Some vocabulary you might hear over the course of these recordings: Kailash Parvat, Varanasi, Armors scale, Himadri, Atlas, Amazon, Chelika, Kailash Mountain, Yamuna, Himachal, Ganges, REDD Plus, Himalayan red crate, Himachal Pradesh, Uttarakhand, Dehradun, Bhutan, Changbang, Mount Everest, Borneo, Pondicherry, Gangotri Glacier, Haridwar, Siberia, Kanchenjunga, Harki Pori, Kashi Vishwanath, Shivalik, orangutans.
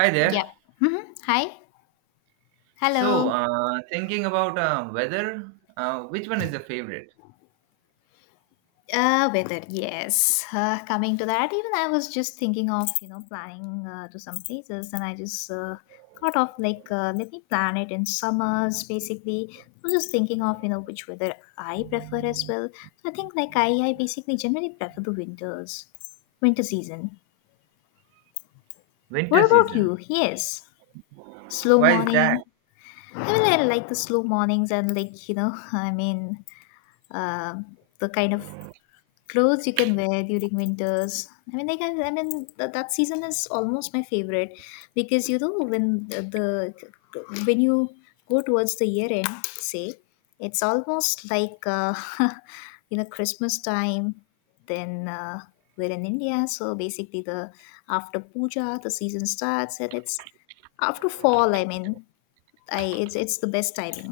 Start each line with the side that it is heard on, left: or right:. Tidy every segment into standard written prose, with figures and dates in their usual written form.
right: Hi
left: Yep.
right: there.
left: Hi.
right: So,
left: Hello.
right: thinking about weather, which one is your favorite?
left: Weather. Yes. Coming to that, even I was just thinking of planning to some places, and I just thought of let me plan it in summers. Basically, I was just thinking of which weather I prefer as well. So I think like I basically generally prefer the winters, winter season. What
right: Winter
left: about
right: season.
left: you? Yes. Slow
right: Why is that?
left: morning. I mean, I like the slow mornings and like you know I mean. um the kind of clothes you can wear during winters, I mean that season is almost my favorite because you know when the when you go towards the year end, say it's almost like you know Christmas time, then we're in India, so basically the after puja the season starts, and it's after fall, I mean I it's the best timing.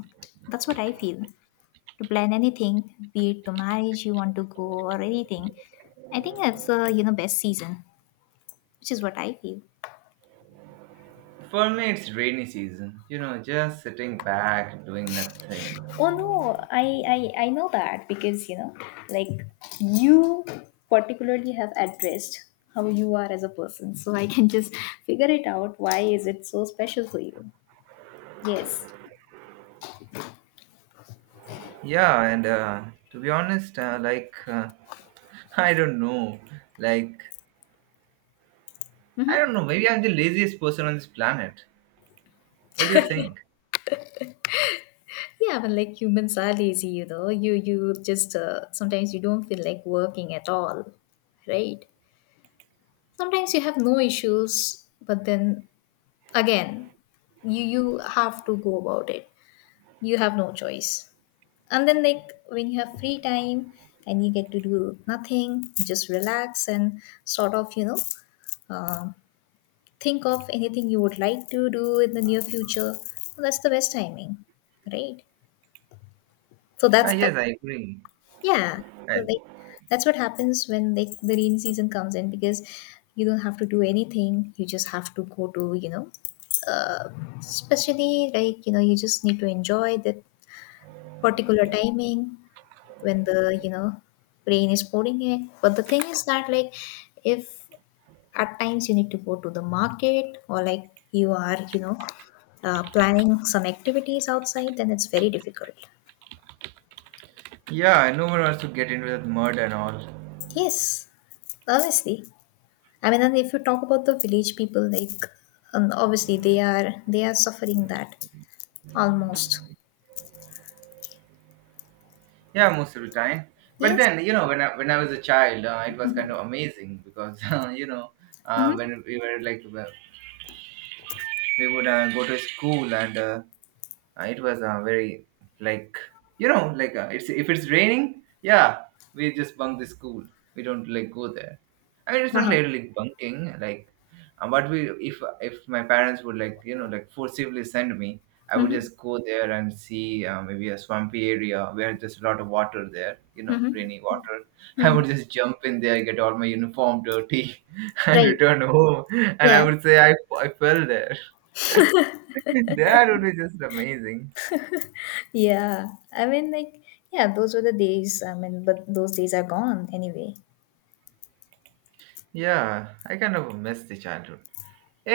left: That's what I feel, to plan anything, be it to marriage you want to go or anything. I think that's best season, which is what I feel.
right: For me, it's rainy season. You know, just sitting back, doing nothing.
left: Oh no, I know that because you know, like you particularly have addressed how you are as a person, so I can just figure it out. Why is it so special for you? Yes.
right: Yeah, and to be honest, I don't know. Like, I don't know. Maybe I'm the laziest person on this planet. What do you think?
left: Yeah, but like humans are lazy, you know. You just sometimes you don't feel like working at all, right? Sometimes you have no issues, but then again you have to go about it, you have no choice, and then like when you have free time and you get to do nothing, just relax and sort of um think of anything you would like to do in the near future. That's the best timing, right? So
right: Ah,
left: that's
right: yes, I
left: that's
right: agree.
left: Yeah, so
right: I,
left: that's what happens when the rain season comes in because you don't have to do anything. You just have to go to, you know, uh, especially like, you know, you just need to enjoy that particular timing when the, you know, rain is pouring in. But the thing is that, like, if at times you need to go to the market, or like you are, you know, planning some activities outside, then it's very difficult.
right: yeah, no one wants to get into that mud and all.
left: Yes, honestly. I mean, and if you talk about the village people, like obviously they are suffering that almost.
right: Yeah, most of the time. But
left: Yes.
right: then, you know, when I was a child, it was kind of amazing because you know,
left: Mm-hmm.
right: when we were like we would go to school and it was very like it's if it's raining, yeah, we just bunk the school. We don't like go there. I mean, it's not
left: Uh-huh.
right: like, like bunking. Like, but we if my parents would like you know like forcibly send me, I would
left: Mm-hmm.
right: just go there and see maybe a swampy area where there's a lot of water there. You know, rainy water. I would just jump in there, get all my uniform dirty, and
left: Right.
right: return home. And I
left: Yeah.
right: would say I fell there. That would be just amazing.
left: Yeah. I mean, like yeah, those were the days. I mean, but those days are gone anyway.
right: Yeah, I kind of miss the childhood.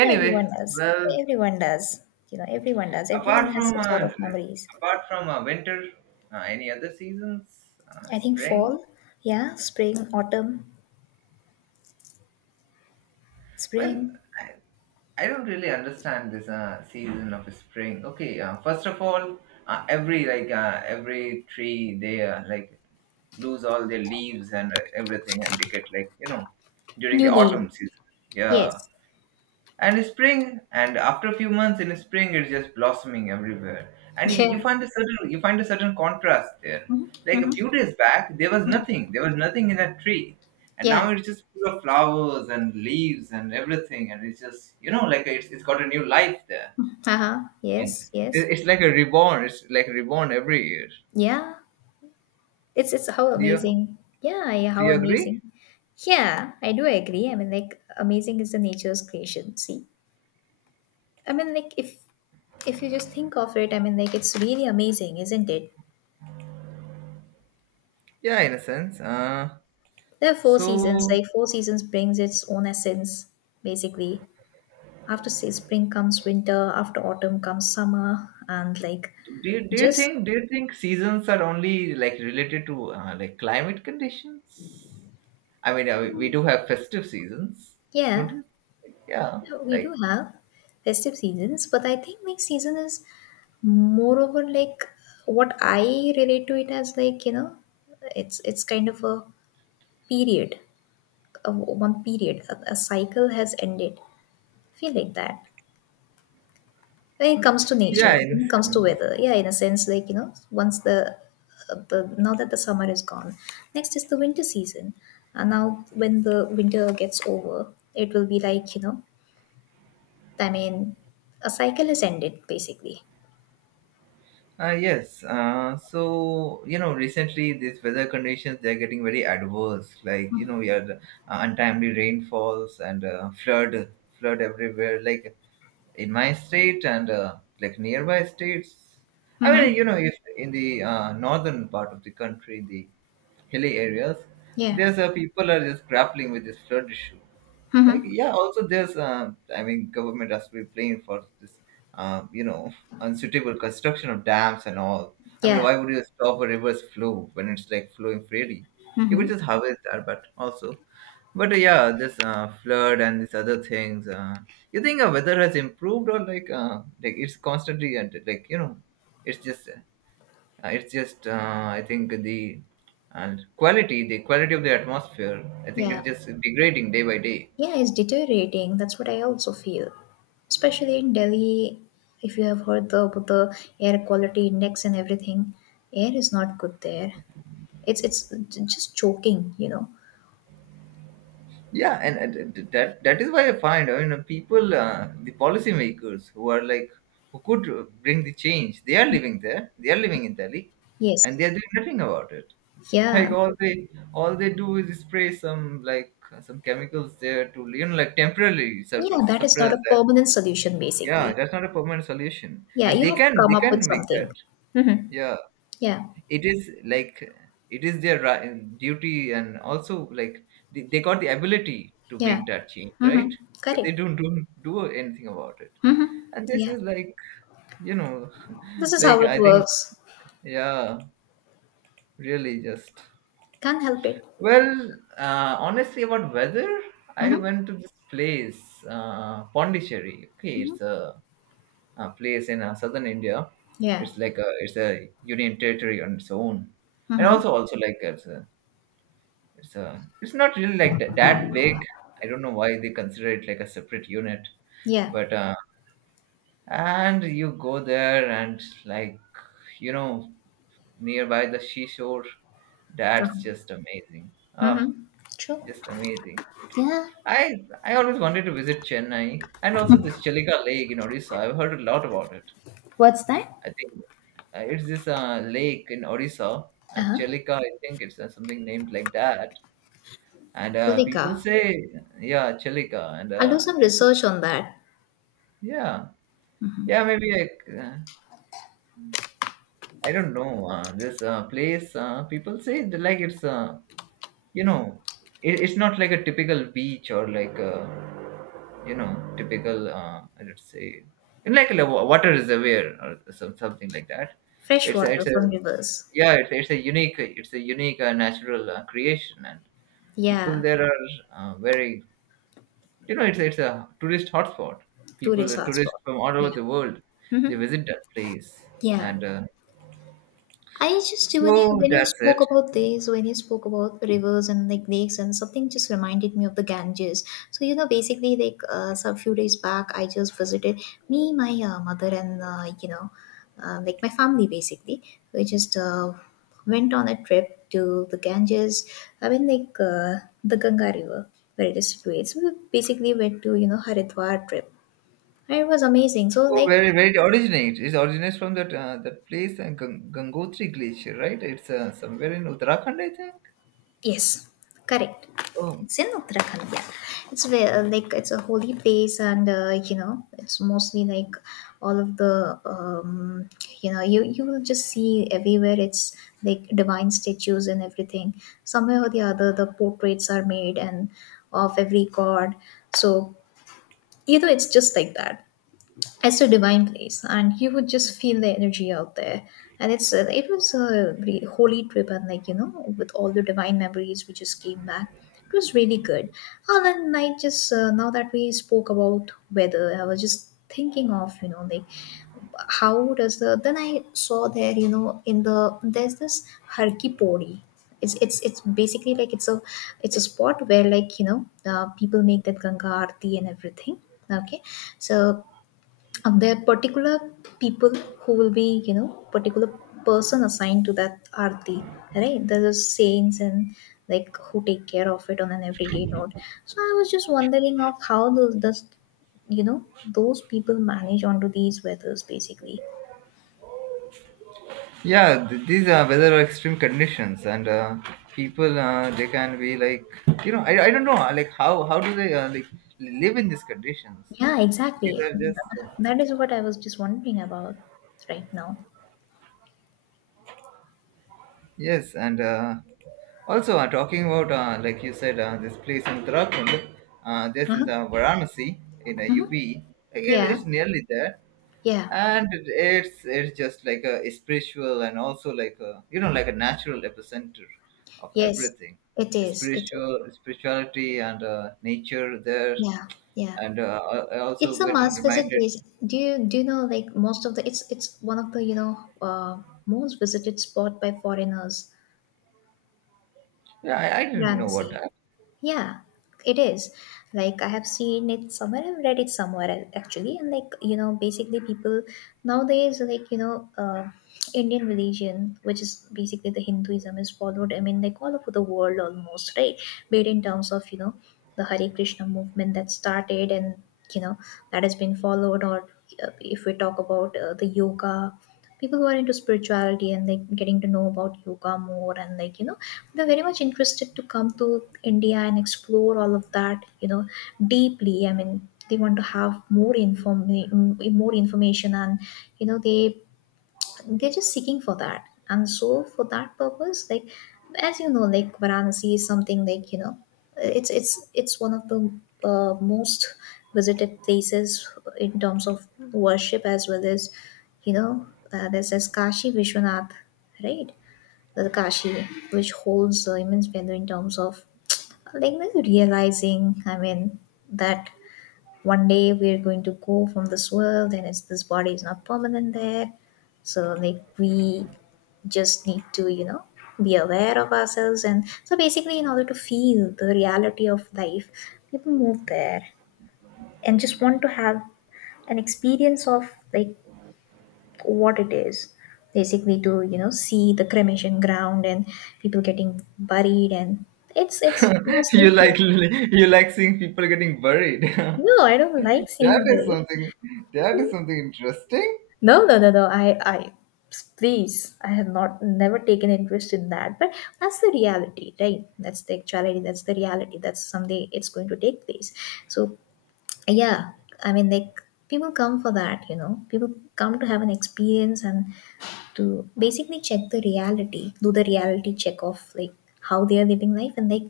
left: Yeah, everyone does.
right: well,
left: Everyone does. You know, everyone does. Everyone
right: apart
left: has
right: from
left: some sort
right: uh,
left: of memories.
right: apart from winter, any other seasons?
left: I think
right: Spring?
left: fall. Yeah, spring, autumn,
right: Well,
left: spring,
right: I, I don't really understand this season of spring. Okay, first of all, every tree they lose all their leaves and everything, and they get like you know during
left: new
right: the
left: leaf.
right: autumn season. Yeah,
left: Yes.
right: and spring, and after a few months in spring it's just blossoming everywhere, and you
left: Yeah.
right: you find a certain, contrast there. Like,
left: Mm-hmm.
right: a few days back there was nothing, in that tree, and
left: Yeah.
right: now it's just full of flowers and leaves and everything, and it's just, you know, like it's got a new life there.
left: Uh-huh.
right: And
left: Yes,
right: it,
left: yes.
right: it's like a reborn, it's like reborn every year.
left: Yeah. It's how
right: do you
left: amazing. Yeah, yeah,
right: do
left: how
right: you agree?
left: amazing. Yeah, I do agree. I mean, like amazing is the nature's creation. See, I mean, like if you just think of it, I mean, like it's really amazing, isn't it?
right: Yeah, in a sense. uh
left: There are four seasons.
right: so
left: Like four seasons brings its own essence, basically. After say spring comes winter, after autumn comes summer, and like
right: do you, do you
left: just
right: think do you think seasons are only like related to like climate conditions? I mean, we do have festive seasons, don't
left: yeah.
right: you? Yeah,
left: We do
right: like,
left: have festive seasons, but I think next season is moreover like what I relate to it as like you know, it's kind of a period, one period, a cycle has ended. Feel like that when it comes to nature,
right: yeah, in,
left: when it comes to weather. Yeah, in a sense, like you know, once the now that the summer is gone, next is the winter season, and now when the winter gets over, it will be like you know I mean, a cycle has ended basically.
right: Yes. So you know, recently these weather conditions they're getting very adverse. Like you know, we had untimely rainfalls and flood everywhere. Like in my state and like nearby states. I
left: Mm-hmm.
right: mean, you know, if in the northern part of the country, the hilly areas,
left: Yeah.
right: there's people are just grappling with this flood issue, like,
left: Mm-hmm.
right: yeah, also there's I mean government has to be playing for this, you know, unsuitable construction of dams and all. I mean,
left: Yeah.
right: why would you stop a river's flow when it's like flowing freely? You could
left: Mm-hmm.
right: just harvest that. But also, but yeah, this flood and these other things, you think weather has improved, or like, like it's constantly and like you know, it's just uh, it's just I think the and quality, the quality of the atmosphere, I think
left: Yeah.
right: it's just degrading day by day.
left: Yeah, it's deteriorating. That's what I also feel. Especially in Delhi, if you have heard about the air quality index and everything, air is not good there. Just choking, you know.
right: Yeah, and that, is why I find, I mean, people the policymakers who are like, who could bring the change, they are living there, they are living in Delhi, and
left: Yes.
right: they are doing nothing about it. Like,
left: Yeah.
right: all they do is spray some, like, some chemicals there to you know like temporarily
left: Yeah, that is not
right: suppress
left: a
right: that.
left: permanent solution
right: Yeah,
left: basically.
right: that's not a permanent solution,
left: Yeah,
right: and
left: you
right: they
left: have to
right: can,
left: come up with
right: make that.
left: something. Mm-hmm.
right: Yeah,
left: Yeah.
right: it is like, it is their duty, and also like, they got the ability to
left: Yeah.
right: make that change, right?
left: Mm-hmm.
right: But they
left: Correct.
right: don't do anything about it.
left: Mhm.
right: And this
left: Yeah.
right: is like, you know,
left: This is how
right: like
left: it
right: I think,
left: works.
right: yeah, really just,
left: Can't help it.
right: well, honestly about weather, I
left: Mhm.
right: went to this place, Pondicherry. Okay,
left: Mhm.
right: a place in southern India.
left: Yeah.
right: It's like a, it's a union territory on its own, and
left: Mhm.
right: also, like it's a, it's it's not really like that big. I don't know why they consider it like a separate unit,
left: Yeah.
right: but and you go there and like, you know, nearby the seashore, that's
left: Um,
right: just amazing. Ah,
left: Mhm. True.
right: just amazing.
left: Yeah.
right: I always wanted to visit Chennai, and also this Chelika Lake in Odisha. I've heard a lot about it.
left: What's that?
right: I think, it's this lake in Odisha,
left: Uh-huh.
right: Chelika. I think it's something named like that, and people
left: Julika,
right: say, yeah, Chelika, and
left: I'll do some
right: people,
left: research on that.
right: yeah, yeah, maybe like, I don't know, this place, people say that, like it's you know, it's not like a typical beach, or like, you know, typical let's say like a water is aware, or some, something like that.
left: Fresh
right: it's a,
left: water
right: it's a
left: from rivers.
right: yeah, it's a unique, natural creation. And people
left: Yeah.
right: there are very, you know, it's a tourist hotspot. People,
left: Tourist
right: tourists
left: hotspot.
right: from all over
left: Yeah.
right: the world, they
left: Mm-hmm.
right: visit that place,
left: Yeah.
right: and
left: I just when you
right: so
left: when you
right: that's
left: spoke
right: it.
left: about this, when you spoke about rivers and like lakes and something, just reminded me of the Ganges. So you know, basically, so a few days back, I just visited me, my mother, and like my family. Basically, we just went on a trip to the Ganges. I mean, like the Ganga River, where it is situated. So we basically went to you know Haridwar trip. And it was amazing. So
right: Oh,
left: like
right: where, it originates? It originates from that that place, Gangotri Glacier, right? It's somewhere in Uttarakhand, I think.
left: yes, correct.
right: Oh,
left: It's in Uttarakhand. Yeah, it's where like it's a holy place, and you know it's mostly like all of the you know you will just see everywhere. It's like divine statues and everything. Somewhere or the other, the portraits are made and of every god. So you know it's just like that, it's a divine place and you would just feel the energy out there. And it's it was a holy trip, and like you know with all the divine memories we just came back. It was really good. And then I just now that we spoke about weather, I was just thinking of you know like how does the then I saw there you know in the there's this Harki Pori. It's basically like it's a spot where like you know people make that Ganga aarti and everything. Okay, so and there are particular people who will be you know particular person assigned to that arti, right? There are saints and like who take care of it on an everyday note. So I was just wondering of how those does you know those people manage onto these weathers basically.
right: yeah. These are weather are extreme conditions, and people they can be like, you know, I don't know, like, how do they like live in these conditions?
left: Yeah,
right: These
left: exactly,
right: are just.
left: that is what I was just wondering about right now.
right: Yes, and also talking about, like you said, this place in Uttarakhand, this is
left: Uh-huh.
right: Varanasi in
left: Hmm.
right: UP. Like,
left: Yeah,
right: it's nearly there,
left: yeah.
right: and it's just like a spiritual, and also like a, you know, like a natural epicenter of
left: Yes,
right: everything,
left: it is.
right: spiritual, spirituality and nature there,
left: Yeah, yeah.
right: and uh, I also
left: It's a
right: get
left: must visit
right: reminded.
left: place. Do you know like most of the it's one of the you know most visited spot by foreigners,
right: Yeah, I didn't know what.
left: Varanasi. Yeah, it is. Like I have seen it somewhere, I've read it somewhere actually, and like you know, basically people nowadays, like you know, Indian religion, which is basically the Hinduism, is followed. I mean, like all over the world almost, right? Be it in terms of you know the Hare Krishna movement that started, and you know that has been followed, or if we talk about the yoga, people who are into spirituality and like getting to know about yoga more, and like you know they are very much interested to come to India and explore all of that, you know, deeply. I mean, they want to have more information, and you know, they're just seeking for that. And so, for that purpose, like as you know, like Varanasi is something like you know, it's one of the most visited places in terms of worship as well as you know, there's this Kashi Vishwanath, right? The Kashi, which holds immense value in terms of like realizing, I mean, that one day we're going to go from this world, and this body is not permanent there. So, like, we just need to, you know, be aware of ourselves. And so, basically, in order to feel the reality of life, people move there and just want to have an experience of, like, what it is basically to see the cremation ground and people getting buried, and it's mostly
right: You
left: here.
right: like, you like seeing people getting buried.
left: No, I don't like
right: That
left: seeing
right: is
left: buried.
right: something. That is something interesting.
left: No. I please, I have not never taken interest in that, but that's the reality, right? That's the actuality, that's the reality, that's someday it's going to take place. So yeah, i mean like people come for that, people come to have an experience and to basically check the reality, do the reality check of, like, how they are living life and, like,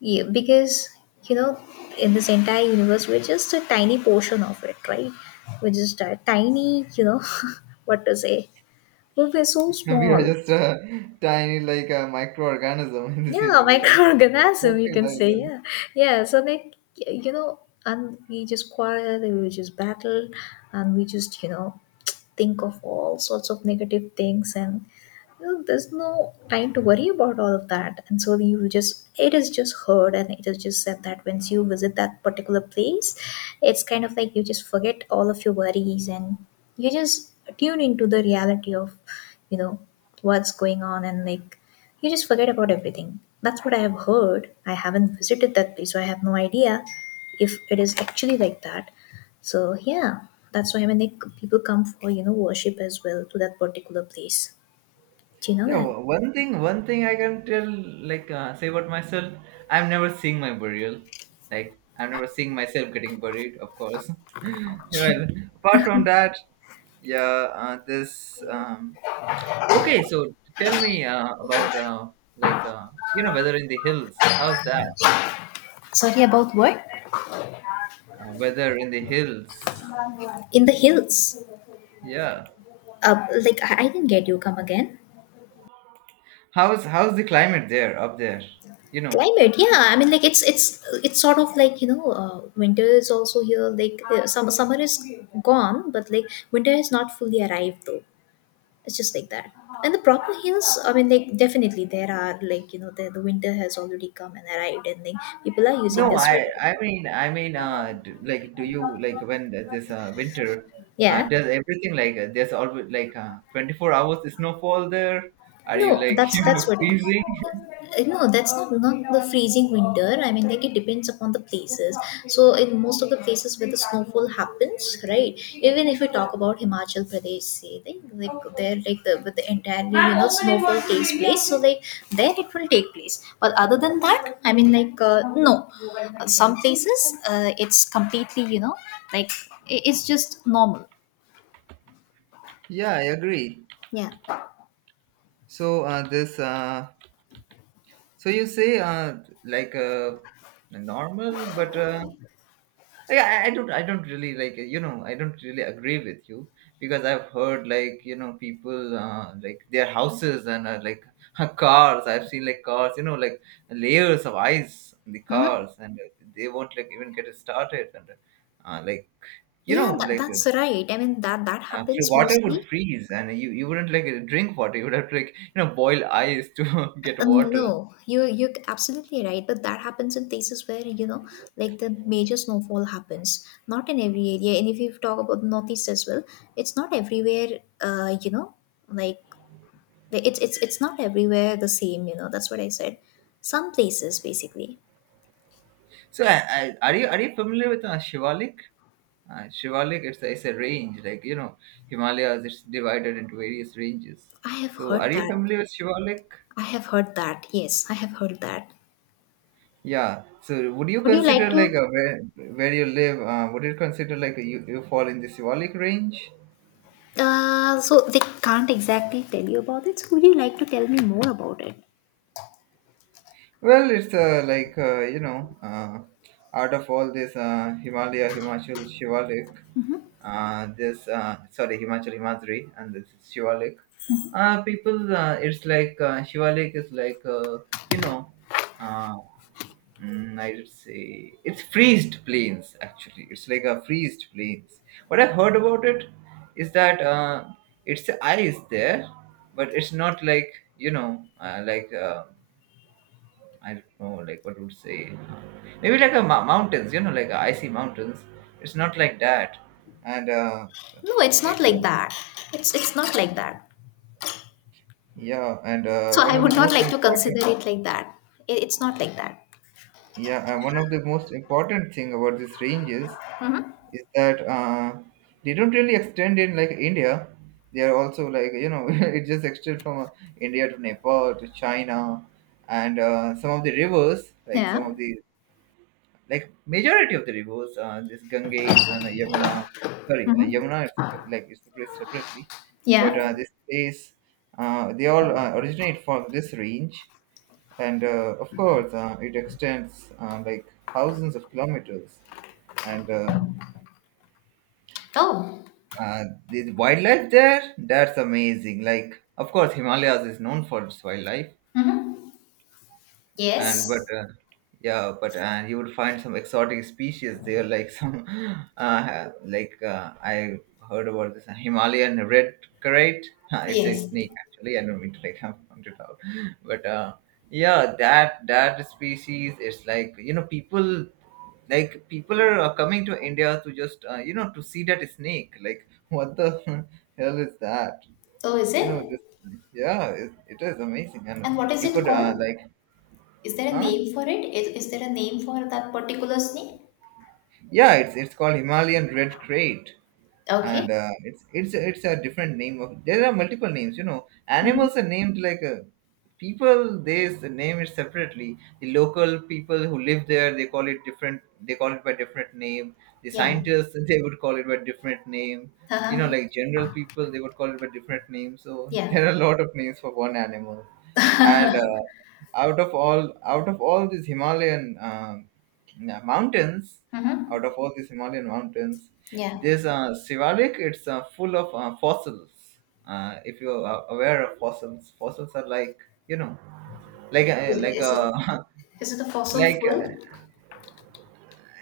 left: yeah, because, you know, in this entire universe we're just a tiny portion of it, right? We're just a tiny, you know, what to say, but we're so
right: We are
left: small.
right: just a tiny, like a microorganism in this
left: Yeah,
right: universe.
left: microorganism, you
right: Something
left: can
right: like
left: say,
right: that.
left: yeah. Yeah, so like you know, and we just quarrel, we just battle, and we just, you know, think of all sorts of negative things, and well, there's no time to worry about all of that. And so you just, it is just heard and it is just said that once you visit that particular place, it's kind of like you just forget all of your worries, and you just tune into the reality of, you know, what's going on, and like, you just forget about everything. That's what I have heard. I haven't visited that place, so I have no idea if it is actually like that. So yeah, that's why when they, people come for, you know, worship as well to that particular place. Do you know
right: Yeah.
left: that?
right: One thing. One thing I can tell, like, say about myself. I'm never seeing my burial. Like, I'm never seeing myself getting buried. Of course. Well, apart from that, yeah. This. Okay. So tell me, about, like uh, you know, weather in the hills. How's that?
left: Sorry about what?
right: Weather in the hills.
left: In the hills.
right: Yeah.
left: Like I didn't get you. Come again.
right: How's the climate there up there? You know.
left: Climate, yeah. I mean, like, it's sort of like, you know, winter is also here. Like summer is gone, but like winter has not fully arrived though. It's just like that. And the proper hills, I mean, like, definitely there are, like, you know, the winter has already come and arrived, and like people are using
right: No,
left: their sweater.
right: I mean d like, do you like when this winter
left: Yeah.
right: does everything like, there's always like 24 hours snowfall there? Are you
left: No,
right: like,
left: that's
right: you know,
left: that's what.
right: freezing?
left: No, that's not the freezing winter. I mean, like it depends upon the places. So in most of the places where the snowfall happens, right? Even if we talk about Himachal Pradesh, say like there like the with the entirely, you know, snowfall takes place. So like there it will take place. But other than that, I mean, like no, some places it's completely, you know, like, it's just normal.
right: Yeah, I agree.
left: Yeah.
right: So this so you say, like uh normal, but yeah, I don't really, like, you know, I don't really agree with you, because I've heard, like, you know, people like their houses and like cars. I've seen like cars, you know, like layers of ice on the
left: Hmm.
right: cars, and they won't like even get it started, and like, you
left: Yeah,
right: know, like
left: that's right. I mean that
right: free
left: happens
right: water
left: mostly.
right: would freeze, and you wouldn't like drink water. You would have to like, you know, boil ice to get water.
left: No, you you're absolutely right, but that happens in places where, you know, like the major snowfall happens. Not in every area, and if you talk about the northeast as well, it's not everywhere. You know, like, it's it's not everywhere the same. You know, that's what I said. Some places, basically,
right: So, are you, are you familiar with Shivalik? Shivalik, it's a range, like, you know, Himalayas. It's divided into various ranges.
left: I have
right: So, are
left: heard
right: you
left: that.
right: familiar with Shivalik?
left: I have heard that. Yes, I have heard that.
right: Yeah. So, would you
left: Would you like
right: consider like
left: to?
right: a, where you live? Would you consider like you fall in the Shivalik range?
left: So they can't exactly tell you about it. So would you like to tell me more about it?
right: Well, it's like you know, out of all this Himalaya, Himachal, Shivalik, this sorry, Himachal, Himadri, and this is Shivalik. People, it's like Shivalik is like, you know, uh, I would say it's freezed plains. Actually, it's like a freezed plains. What I've heard about it is that it's ice there, but it's not like, you know, I don't know, like what would say, maybe like a mountains, you know, like icy mountains. It's not like that, and
left: No, it's not
right: like
left: like
right: uh,
left: that. It's not like that.
right: yeah, and
left: So
right: one
left: I
right: of the
left: would not
right: most
left: like to
right: important,
left: consider it like that. It's not like that.
right: yeah, and one of the most important thing about these ranges is that they don't really extend in like India. They are also like, it just extends from India to Nepal to China, and some of the rivers,
left: Yeah.
right: like majority of the rivers, this Ganges and Yamuna, sorry,
left: Mm-hmm.
right: Yamuna is, like, it's placed separately, but
left: Yeah.
right: uh, this place, they all originate from this range, and of course, it extends, like, thousands of kilometers, and
left: Oh.
right: uh, the wildlife there, that's amazing. Like, of course, Himalayas is known for its wildlife,
left: Mm-hmm.
right: and but
left: Yes.
right: yeah but you would find some exotic species there, like some I heard about this Himalayan red carrot. It's a
left: Yes.
right: snake actually. I don't mean to, like, point it out, but yeah, that species is, like, people, are coming to India to just, to see that snake, like, what the hell is that?
left: Oh, is
right: you know
left: it?
right: just yeah, it is amazing. And
left: And what is
right: you
left: it
right: could,
left: called?
right: like,
left: Is there a
right: huh.
left: name for it? Is there a name for that particular snake?
right: Yeah, it's, called Himalayan red crate,
left: Okay.
right: and it's a different name of, there are multiple names, animals are named, like, people, they name it separately. The local people who live there, they call it different, they call it by different name. The
left: Yeah.
right: scientists they would call it by different name. you know
left: Uh-huh.
right: like general people, they would call it by different name. So,
left: Yeah.
right: there are a lot of names for one animal. And out of all these Himalayan mountains, out of
left: Mm-hmm.
right: all these Himalayan mountains,
left: Yeah.
right: there's a Sivarik. It's full of fossils. If you're aware of fossils, fossils are, like, you know, like
left: Is it,
right: a,
left: is it a fossil
right: like,
left: fuel?
right: a,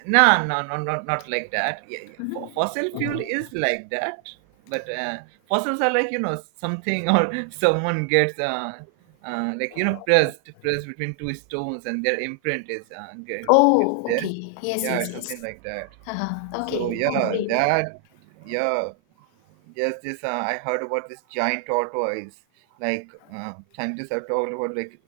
right: no, no, no, not like that. Yeah, yeah. Fossil fuel is like that, but fossils are, like, you know, something, or someone gets, like, you know, pressed between two stones, and their imprint is, it's
left: Oh,
right: there.
left: okay.
right: Yeah, it's something
left: Yes.
right: like that.
left: Uh-huh.
right: So,
left: Okay.
right: yeah,
left: Oh, great.
right: that, yeah, yes, this, I heard about this giant tortoise. Like, scientists have talked about, like,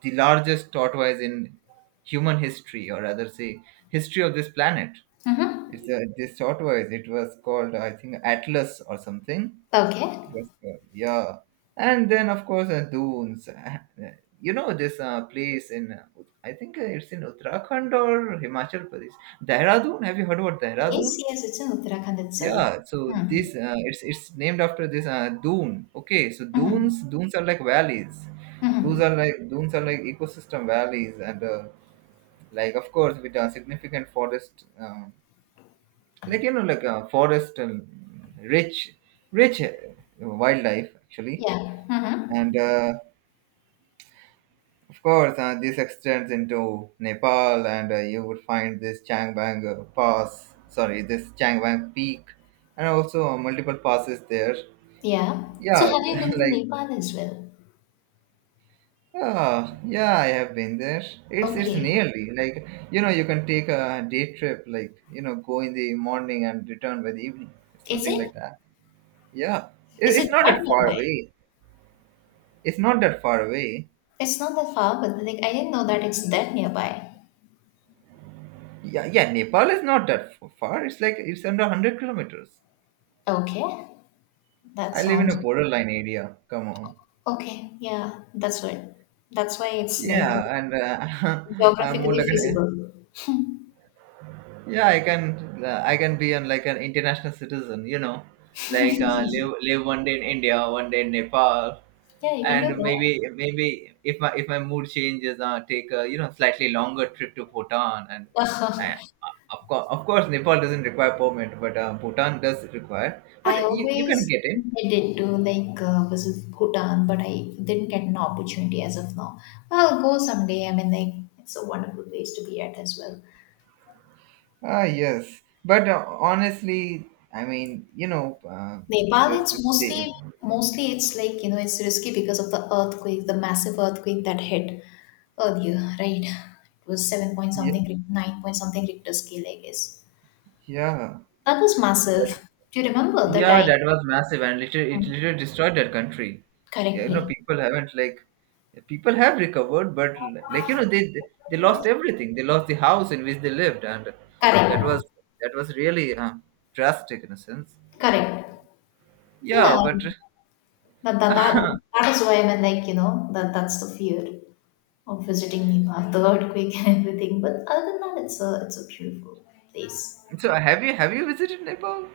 right: the largest tortoise in human history, or rather say history of this planet.
left: Mm-hmm.
right: It's this tortoise. It was called, I think, Atlas or something.
left: Okay.
right: It was called, yeah. And then of course, dunes. Uh, you know this, place in, I think, it's in Uttarakhand or Himachal Pradesh. Dehradun. Have you heard about
left: Yes,
right: Dehradun?
left: yes, it's in Uttarakhand itself.
right: Yeah, so
left: Hmm.
right: this, it's, named after this, dune. Okay, so
left: Mhm.
right: dunes are like valleys. Those
left: Mhm.
right: are, like, dunes are like ecosystem valleys, and like, of course, with a significant forest, like, you know, like, forest and rich rich wildlife actually.
left: Yeah. Mhm.
right: And of course, this extends into Nepal, and you would find this Changbang Pass. Sorry, this Changbang Peak. And also, multiple passes there.
left: Yeah. So
right: Yeah,
left: have you been to
right: like.
left: Nepal as well?
right: Yeah, I have been there. It's
left: Okay.
right: nearly, like, you know, you can take a day trip, like, you know, go in the morning and return by the evening,
left: Is
right: something
left: it?
right: like that. Yeah, it,
left: Is it
right: it's not
left: that
right: that far
left: nearby?
right: away. It's not that far away.
left: It's not that far, but like, I didn't know that it's that nearby.
right: Yeah, yeah, Nepal is not that far. It's like it's under 100 kilometers.
left: Okay. That
right: I live in a
left: sounds
right: borderline area. Come on.
left: okay. Yeah, that's right. That's why it's like
right: Yeah, and I'm more
left: geographically
right: like an
left: feasible.
right: yeah, I can, I can be an like an international citizen, you know, like, live one day in India, one day in Nepal.
left: Yeah, you can
right: And
left: do
right: maybe, if my mood changes, take a, you know, slightly longer trip to Bhutan. and
left: that.
right: uh, of course Nepal doesn't require permit, but Bhutan does require. But
left: I
right: you can
left: always
right: get it.
left: intended to, like, visit Bhutan, but I didn't get an opportunity as of now. I'll go someday. I mean, like, it's a wonderful place to be at as well.
right: Ah, yes. But honestly, I mean, you know,
left: Nepal,
right: just the
left: it's mostly
right: same.
left: mostly it's like, you know, it's risky because of the earthquake, the massive earthquake that hit earlier, right? It was seven point
right: Yeah.
left: something, nine point something Richter scale, I guess.
right: Yeah.
left: That was massive. Do you remember the
right: Yeah,
left: time?
right: that was massive, and literally, it literally destroyed that country. Yeah, you know,
left: Correctly.
right: people haven't, like, people have recovered, but, like, they lost everything. They lost the house in which they lived. And
left: Correct.
right: that was, really drastic in a sense.
left: Correct. Yeah.
right: Yeah, but
left: But that is why, I mean, like, you know, that's the fear of visiting Nepal, the earthquake and everything. But other than that, it's a beautiful place.
right: so have you visited Nepal?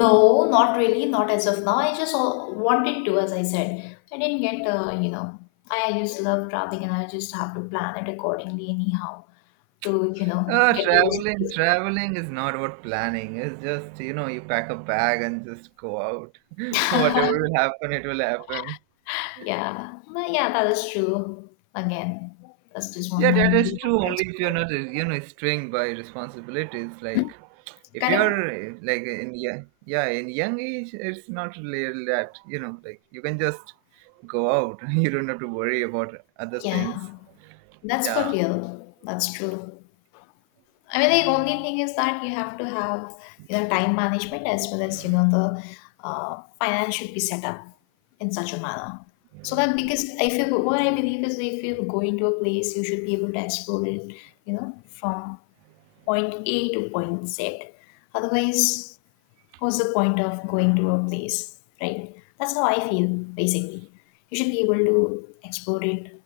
left: No, not really, not as of now. I just wanted to, as I said, I didn't get, you know. I just love traveling, and I just have to plan it accordingly anyhow to, you know, get to those places.
right: Traveling is not about planning. It's just, you know, you pack a bag and just go out. Whatever will happen, it will happen.
left: Yeah, but yeah, that is true. Again, that's just one
right: Yeah,
left: that
right: that is
left: you
right: true
left: want to
right: only if you're
left: explore.
right: not, you know, strained by responsibilities. Like, if
left: Correct?
right: you're, like, in, yeah, yeah, in young age, it's not really that, you know, like, you can just go out. You don't have to worry about other things.
left: Yeah. That's for
right: Yeah.
left: real. That's true. I mean, the only thing is that you have to have, you know, time management as well as, you know, the finance should be set up in such a manner. So that, because if you go, what I believe is if you go into a place, you should be able to explore it, you know, from point A to point Z. Otherwise, what's the point of going to a place, right? That's how I feel, basically. You should be able to explore it,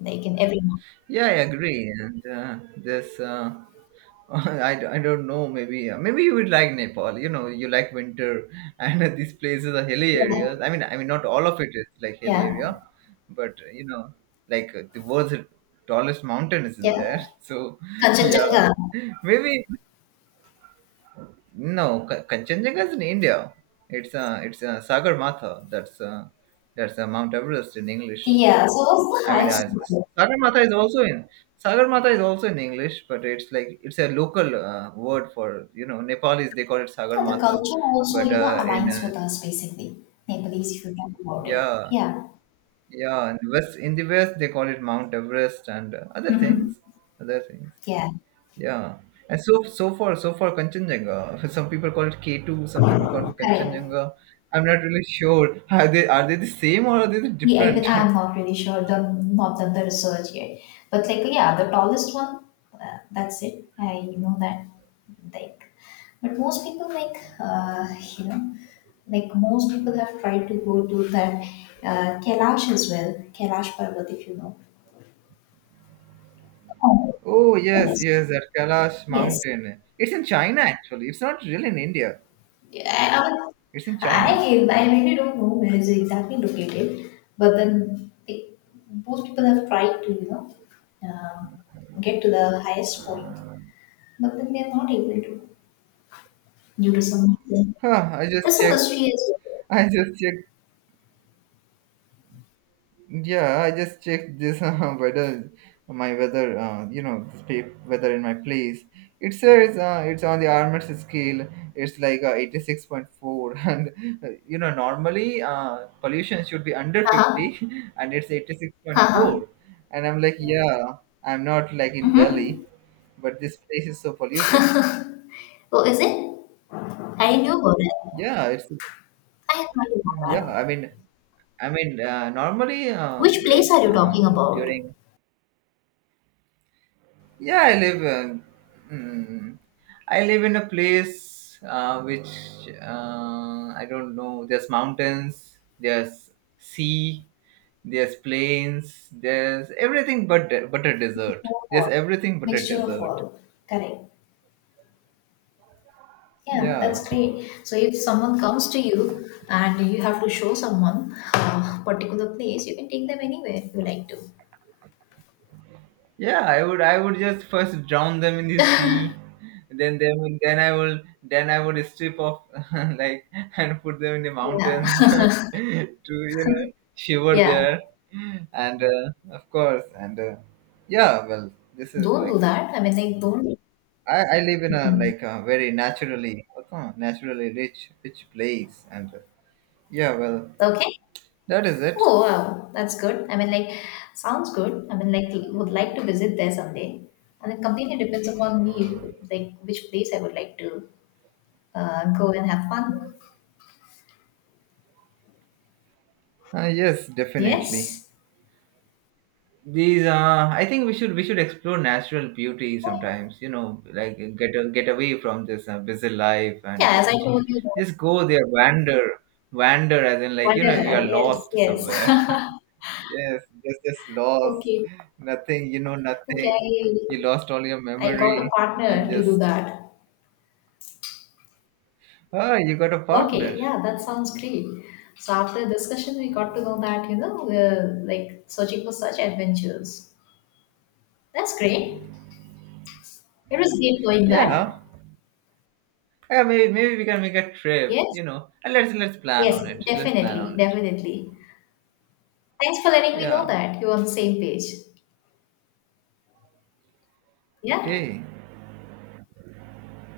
left: like, in every, month.
right: Yeah, I agree. And this, I don't know. Maybe, you would like Nepal. You know, you like winter, and these places are hilly
left: Yeah,
right: areas. I mean, not all of it is like hilly
left: yeah.
right: area. But you know, like, the world's tallest mountain is in
left: Yeah,
right: there. So, yeah,
left: Kanchenjunga.
right: maybe, no, Kanchenjunga is in India. It's, Sagar Matha. That's, Mount Everest in English.
left: Yeah, so that's the
right: I mean,
left: highest
right: as
left: level.
right: Sagarmatha is also in Sagarmatha is also in English. But it's, like, it's a local word for, you know, Nepalis. They call it
left: Yeah, the
right: Sagarmatha.
left: culture also,
right: But
left: you know,
right: in
left: aligns with us basically. Nepalese, if you talk about it.
right: yeah,
left: Yeah,
right: yeah, in the west they call it Mount Everest. And
left: mm-hmm,
right: other things.
left: yeah,
right: Yeah. And so far Kanchenjunga. Some people call it K2. Some people call it
left: correct.
right: Kanchenjunga. I'm not really sure, are they the same, or are they
left: Yeah, even
right: different?
left: I'm not really sure, done, not done the research yet. But like, yeah, the tallest one, that's it. I know that. Like, but most people like, you know, like most people have tried to go to that Kailash as well, Kailash Parvat, if you know. Oh,
right: Oh yes,
left: yes,
right: yes, at Kailash
left: yes.
right: Mountain. It's in China actually. It's not really in India.
left: Would-
right: It's in China.
left: I really don't know where it's exactly located, but then most people have tried to, you know, um get to the highest point, but then they're not able to due to some reason.
right: Huh, I just
left: There's a
right: checked.
left: mystery as well.
right: I just checked. Yeah, I just checked this, weather, my weather. You know, this weather in my place. It says, it's on the Armors scale. It's like, 86.4, and you know, normally, pollution should be under
left: Uh-huh,
right: 50, and it's eighty six point
left: uh-huh.
right: four. And I'm like, yeah, I'm not like in Delhi.
left: Mm-hmm.
right: But this place is so polluted.
left: Oh, is it? I knew about it.
right: Yeah, it's,
left: I had not knew
right: yeah.
left: about that.
right: I mean, normally,
left: Which place
right: like,
left: are you talking about?
right: during, yeah, I live. Mm, I live in a place, which, I don't know. There's mountains. There's sea. There's plains. There's everything but, a
left: Mixture
right: desert.
left: of
right: There's
left: all.
right: everything but a
left: Mixture of
right: desert.
left: all. Correct. Yeah,
right: Yeah.
left: that's great. So if someone comes to you and you have to show someone a particular place, you can take them anywhere you like to.
right: Yeah, I would just first drown them in the sea. Then, them then I will then I would strip off, like, and put them in the
left: Yeah,
right: mountains to, you know, shiver
left: yeah.
right: there. And of course and yeah, well, this is
left: Don't do
right: like,
left: that. I mean, like,
right: I live in a,
left: don't.
right: like, a very naturally rich, place. And yeah, well,
left: Okay.
right: that is it.
left: Oh wow, that's good. I mean, like, sounds good. I mean, like, would like to visit there someday. And it completely depends upon me, like, which place I would like to go and have fun.
right: Yes, definitely.
left: Yes.
right: These, I think we should explore natural beauty sometimes. You know, like, get away from this, busy life
left: Yeah,
right: and
left: as I
right: just
left: told you,
right: go there. Wander, as in, like, you know, you
left: whatever.
right: are
left: Yes,
right: lost somewhere.
left: yes.
right: Yes, just lost.
left: Okay.
right: Nothing,
left: Okay,
right: nothing. You
left: I,
right: lost all your
left: I got a
right: memory, and
left: partner to do
right: just,
left: that.
right: oh, you got a partner.
left: Okay, yeah, that sounds great. So after discussion, we got to know that, you know, we're like searching for such adventures. That's great. It was great knowing that.
right: Yeah, yeah, maybe, we can make a trip,
left: Yes,
right: you know. Let's plan
left: yes,
right: on it. Let's plan
left: definitely,
right: on it.
left: definitely. Thanks for letting me know
right: Yeah.
left: that you're on the same page. Yeah.
right: Okay.